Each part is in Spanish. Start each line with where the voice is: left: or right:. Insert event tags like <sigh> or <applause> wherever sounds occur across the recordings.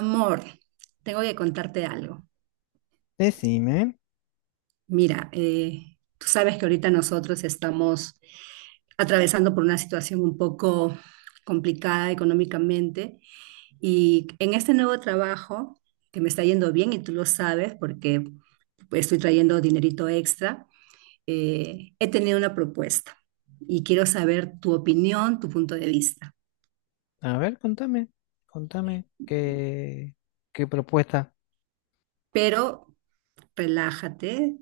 right: Amor, tengo que contarte algo.
left: Decime,
right: Mira, tú sabes que ahorita nosotros estamos atravesando por una situación un poco complicada económicamente y en este nuevo trabajo, que me está yendo bien y tú lo sabes porque pues, estoy trayendo dinerito extra, he tenido una propuesta y quiero saber tu opinión, tu punto de vista.
left: a ver, contame, contame qué, qué propuesta.
right: Pero relájate,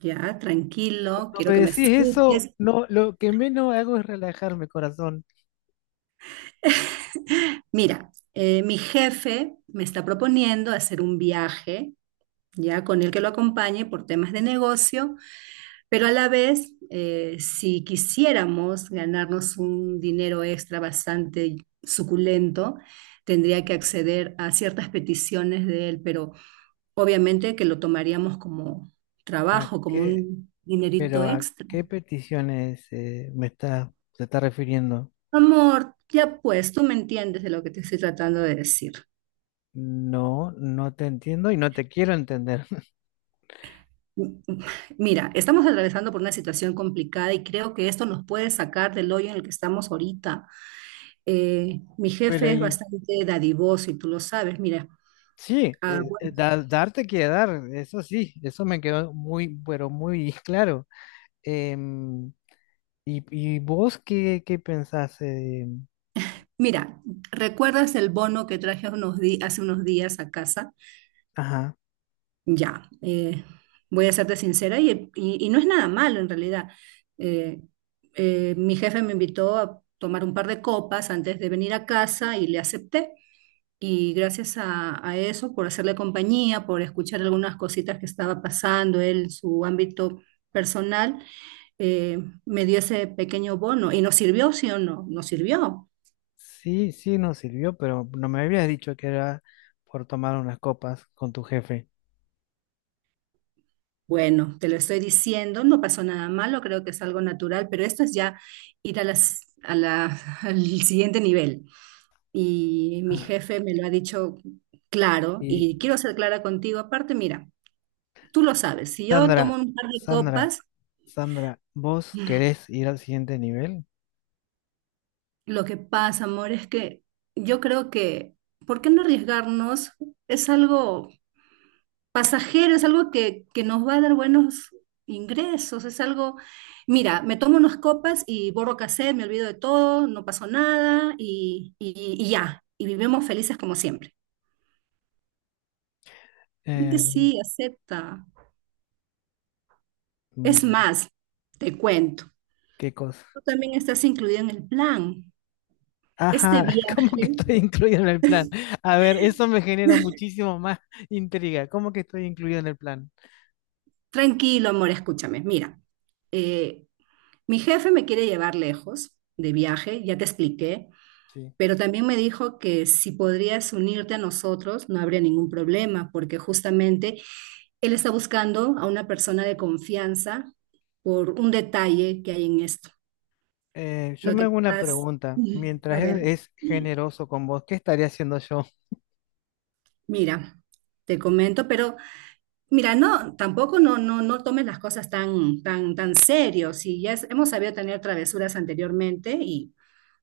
right: ya, tranquilo,
left: Cuando
right: quiero
left: me
right: que me
left: decís eso,
right: escuches.
left: no, lo que menos hago es relajarme, corazón.
right: Mira, mi jefe me está proponiendo hacer un viaje, ya con el que lo acompañe por temas de negocio, pero a la vez, si quisiéramos ganarnos un dinero extra bastante suculento, tendría que acceder a ciertas peticiones de él, pero obviamente que lo tomaríamos como
left: ¿A
right: trabajo, como
left: qué?
right: un
left: Pero
right: dinerito
left: ¿a
right: extra.
left: qué peticiones me está, se está refiriendo?
right: Amor, ya pues, tú me entiendes de lo que te estoy tratando de decir.
left: No, no te entiendo y no te quiero entender.
right: M- m- Mira, estamos atravesando por una situación complicada y creo que esto nos puede sacar del hoyo en el que estamos ahorita. Mi
left: <laughs> Pero
right: jefe es
left: y,
right: bastante dadivoso y tú lo sabes. Mira,
left: sí,
right: ah, bueno,
left: darte quiere dar, eso sí, eso me quedó muy, pero muy <laughs> claro. Em, y, ¿y vos qué, qué pensás?
right: mira, ¿recuerdas el bono que traje hace unos días a casa?
left: Ajá.
right: Ya, voy a serte sincera y, y no es nada malo en realidad. Eh, mi jefe me invitó a tomar un par de copas antes de venir a casa y le acepté. Y gracias a eso, por hacerle compañía, por escuchar algunas cositas que estaba pasando él, en su ámbito personal, eh, me dio ese pequeño bono. ¿Y nos sirvió, sí o no? Nos sirvió.
left: Sí, sí nos sirvió, pero no me habías dicho que era por tomar unas copas con tu jefe.
right: Bueno, te lo estoy diciendo, no pasó nada malo, creo que es algo natural, pero esto es ya ir a la, <laughs> al siguiente nivel. Y mi
left: Ah,
right: jefe me lo ha dicho claro,
left: y
right: y quiero ser clara contigo. Aparte, mira, tú lo sabes, si yo tomo
left: Sandra,
right: un par de
left: Sandra,
right: copas.
left: Sandra, ¿vos querés ir al siguiente nivel?
right: Lo que pasa, amor, es que yo creo que, ¿por qué no arriesgarnos? Es algo pasajero, es algo que nos va a dar buenos ingresos, es algo, mira, me tomo unas copas y borro cassette, me olvido de todo, no pasó nada y, y ya, y vivimos felices como siempre. Y que
left: Eh,
right: sí, acepta. Es
left: mm,
right: más, te cuento,
left: ¿Qué cosa?
right: tú también estás incluido en el plan. Este
left: Ajá, <laughs> ¿cómo que
right: viaje,
left: estoy incluido en el plan? A ver, eso me genera
right: <laughs>
left: muchísimo más intriga. ¿Cómo que estoy incluido en el plan?
right: tranquilo, amor, escúchame, mira. eh, Mi jefe me quiere llevar lejos de viaje, ya te expliqué,
left: Sí.
right: pero también me dijo que si podrías unirte a nosotros no habría ningún problema, porque justamente él está buscando a una persona de confianza por un detalle que hay en esto.
left: Yo
right: Lo
left: me
right: que
left: hago una
right: pasa,
left: pregunta.
right: <laughs>
left: Mientras
right: a
left: él
right: ver,
left: es generoso con vos, ¿qué estaría haciendo yo?
right: mira, te comento, pero mira, no, tampoco no, no, no tomes las cosas tan, tan, tan serio. Si ya hemos sabido tener travesuras anteriormente y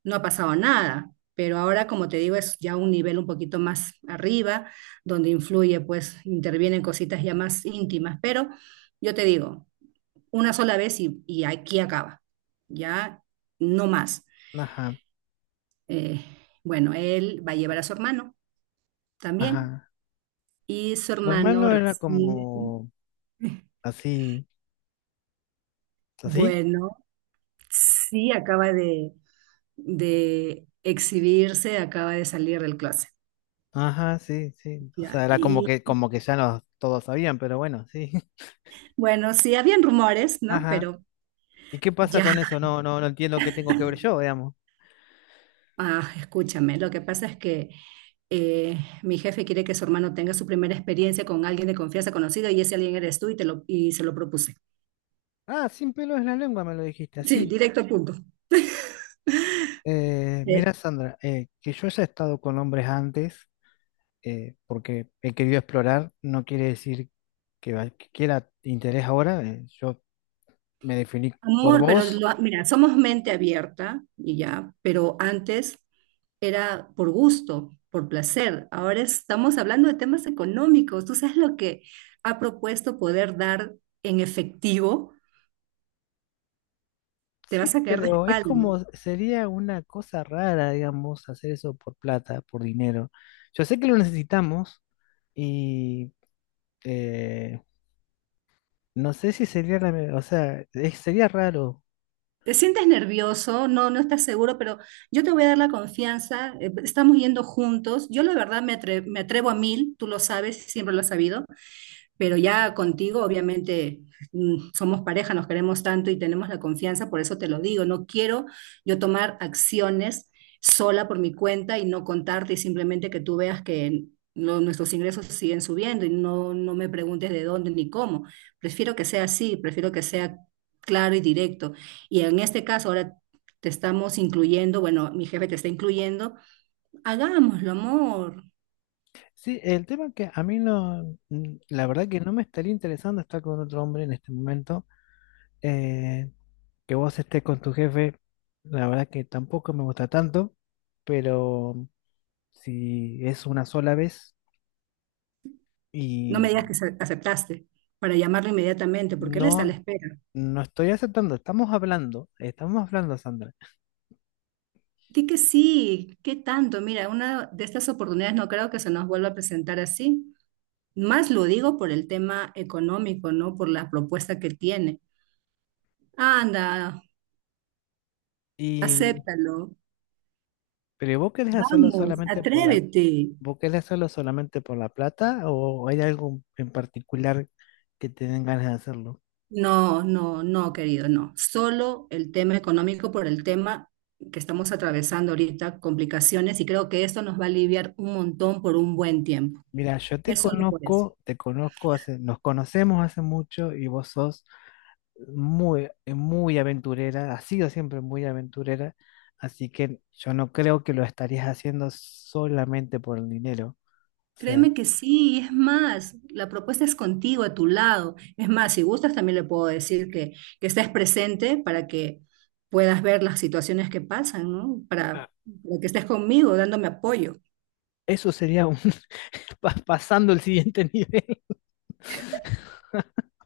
right: no ha pasado nada, pero ahora, como te digo, es ya un nivel un poquito más arriba, donde influye, pues intervienen cositas ya más íntimas, pero yo te digo, una sola vez y aquí acaba, ya no más.
left: Ajá,
right: Eh, bueno, él va a llevar a su hermano también
left: ajá.
right: y su
left: Su
right: hermano
left: hermano era
right: recibe,
left: como
right: <laughs>
left: así, así.
right: bueno, sí, acaba de exhibirse, acaba de salir del closet,
left: Ajá, sí, sí. O sea,
right: ya,
left: era
right: y
left: como que ya nos todos sabían, pero bueno, sí. <laughs>
right: bueno, sí, habían rumores, ¿no?
left: Ajá.
right: Pero
left: ¿Y qué pasa
right: ya,
left: con eso? No, no, no entiendo qué tengo que ver yo, digamos.
right: ah, escúchame, lo que pasa es que eh, mi jefe quiere que su hermano tenga su primera experiencia con alguien de confianza conocido y ese alguien eres tú y, y se lo propuse.
left: Ah, sin pelo en la lengua me lo dijiste,
right: Sí,
left: así.
right: directo al punto. Eh,
left: Mira, Sandra, que yo haya estado con hombres antes, porque he querido explorar, no quiere decir que, que quiera interés ahora. Yo me definí por
right: amor, pero
left: vos.
right: mira, somos mente abierta y ya, pero antes era por gusto, por placer. Ahora estamos hablando de temas económicos. ¿Tú sabes lo que ha propuesto poder dar en efectivo? Te
left: Sí,
right: vas a caer de
left: pero es
right: espalda.
left: como, sería una cosa rara, digamos, hacer eso por plata, por dinero. Yo sé que lo necesitamos y eh, no sé si sería la, o sea, sería raro.
right: Te sientes nervioso, no, no estás seguro, pero yo te voy a dar la confianza, estamos yendo juntos. Yo la verdad me atrevo a mil, tú lo sabes, siempre lo has sabido, pero ya contigo, obviamente, somos pareja, nos queremos tanto y tenemos la confianza, por eso te lo digo, no quiero yo tomar acciones sola por mi cuenta y no contarte y simplemente que tú veas que nuestros ingresos siguen subiendo y no, no me preguntes de dónde ni cómo. Prefiero que sea así, prefiero que sea claro y directo. Y en este caso, ahora te estamos incluyendo, bueno, mi jefe te está incluyendo, hagámoslo, amor.
left: Sí, el tema que a mí no, mm, la verdad que no me estaría interesando estar con otro hombre en este momento. eh, que vos estés con tu jefe, la verdad que tampoco me gusta tanto, pero si es una sola vez
right: No me
left: y...
right: digas que aceptaste para llamarlo inmediatamente, porque él está a la
left: No,
right: espera.
left: no estoy aceptando, estamos hablando, Sandra.
right: Di que sí, qué tanto. Mira, una de estas oportunidades no creo que se nos vuelva a presentar así. Más lo digo por el tema económico, ¿no? Por la propuesta que tiene. Anda,
left: Y,
right: acéptalo.
left: pero ¿vos querés hacerlo
right: Vamos,
left: solamente por la,
right: atrévete.
left: vos querés hacerlo solamente por la plata o hay algo en particular que te den ganas de hacerlo?
right: No, no, no, querido, no. Solo el tema económico por el tema que estamos atravesando ahorita, complicaciones, y creo que esto nos va a aliviar un montón por un buen tiempo.
left: Mira, yo
right: Es solo por eso.
left: te conozco hace, nos conocemos hace mucho y vos sos muy, muy aventurera, has sido siempre muy aventurera, así que yo no creo que lo estarías haciendo solamente por el dinero. O sea,
right: Créeme que sí, y es más, la propuesta es contigo, a tu lado. Es más, si gustas, también le puedo decir que estés presente para que puedas ver las situaciones que pasan, ¿no?
left: ah,
right: Para que estés conmigo, dándome apoyo.
left: eso sería un pasando el siguiente <laughs> nivel.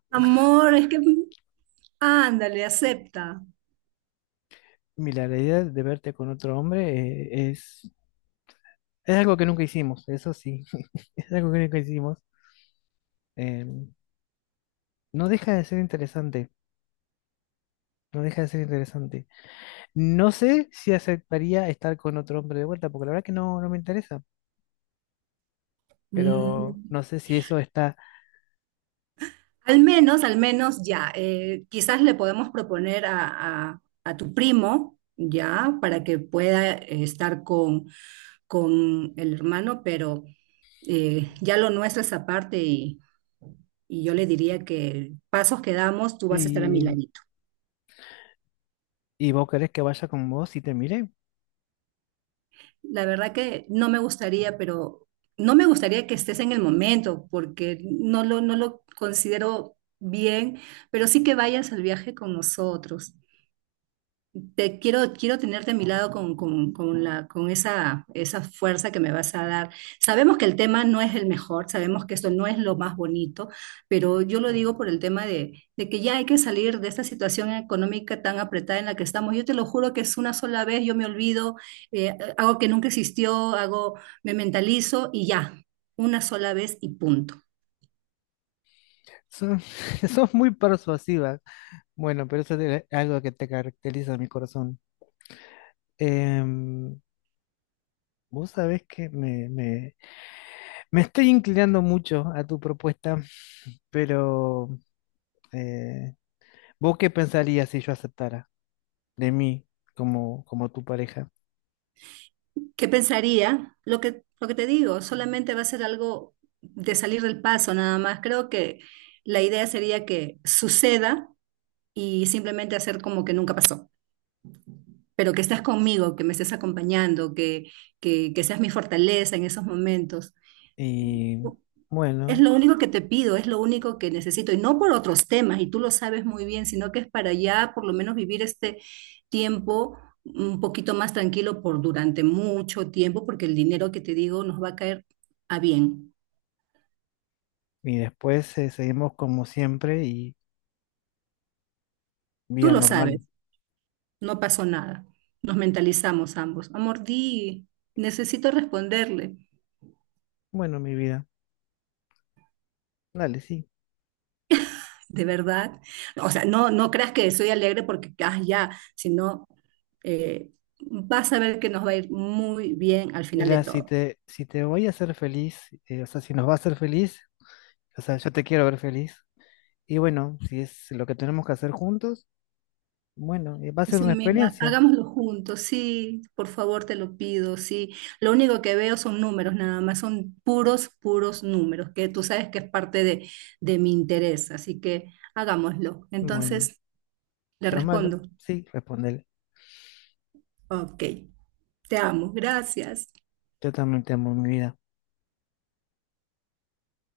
right: Amor, es que, ándale, acepta.
left: Mira, la idea de verte con otro hombre es algo que nunca hicimos, eso sí, <laughs> es algo que nunca hicimos. Eh, no deja de ser interesante, no deja de ser interesante. No sé si aceptaría estar con otro hombre de vuelta, porque la verdad que no, no me interesa, pero
right: Mm.
left: no sé si eso está...
right: Al menos ya, quizás le podemos proponer a, a tu primo, ya, para que pueda estar con el hermano, pero ya lo nuestro es aparte y yo le diría que pasos que damos, tú vas a estar a mi
left: Y,
right: ladito.
left: y vos querés que vaya con vos y te mire.
right: La verdad que no me gustaría, pero no me gustaría que estés en el momento porque no lo, no lo considero bien, pero sí que vayas al viaje con nosotros. Te quiero, quiero tenerte a mi lado con la, con esa, esa fuerza que me vas a dar. Sabemos que el tema no es el mejor, sabemos que esto no es lo más bonito, pero yo lo digo por el tema de que ya hay que salir de esta situación económica tan apretada en la que estamos. Yo te lo juro que es una sola vez, yo me olvido, hago que nunca existió, hago, me mentalizo y ya, una sola vez y punto.
left: Son- <laughs> Sos muy persuasiva. Bueno, pero eso es algo que te caracteriza, mi corazón. Em, Vos sabés que me, me estoy inclinando mucho a tu propuesta, pero eh, ¿vos qué pensarías si yo aceptara de mí como, como tu pareja?
right: ¿Qué pensaría? Lo que te digo, solamente va a ser algo de salir del paso nada más. Creo que la idea sería que suceda y simplemente hacer como que nunca pasó, pero que estás conmigo, que me estés acompañando, que seas mi fortaleza en esos momentos.
left: Y
right: Es
left: bueno,
right: lo único que te pido, es lo único que necesito, y no por otros temas, y tú lo sabes muy bien, sino que es para ya por lo menos vivir este tiempo un poquito más tranquilo por durante mucho tiempo, porque el dinero que te digo nos va a caer a bien.
left: y después seguimos como siempre y
right: Tú
left: vía
right: lo sabes,
left: normal.
right: no pasó nada. Nos mentalizamos ambos. Amor, di, necesito responderle,
left: Bueno, mi vida, dale, sí.
right: de verdad. O sea, no, no creas que soy alegre porque, ah, ya, sino eh, vas a ver que nos va a ir muy bien al final de
left: Mira, si
right: todo.
left: te, si te voy a hacer feliz, o sea, si nos va a hacer feliz, o sea, yo te quiero ver feliz. Y bueno, si es lo que tenemos que hacer juntos, bueno, va a
right: Es
left: ser una
right: un mes,
left: experiencia.
right: hagámoslo juntos, sí, por favor te lo pido, sí. Lo único que veo son números, nada más, son puros, puros números, que tú sabes que es parte de mi interés, así que hagámoslo.
left: Bueno.
right: Entonces le
left: Eso es malo.
right: respondo,
left: Sí, respóndele.
right: ok, te amo, gracias.
left: Yo también te amo, mi vida.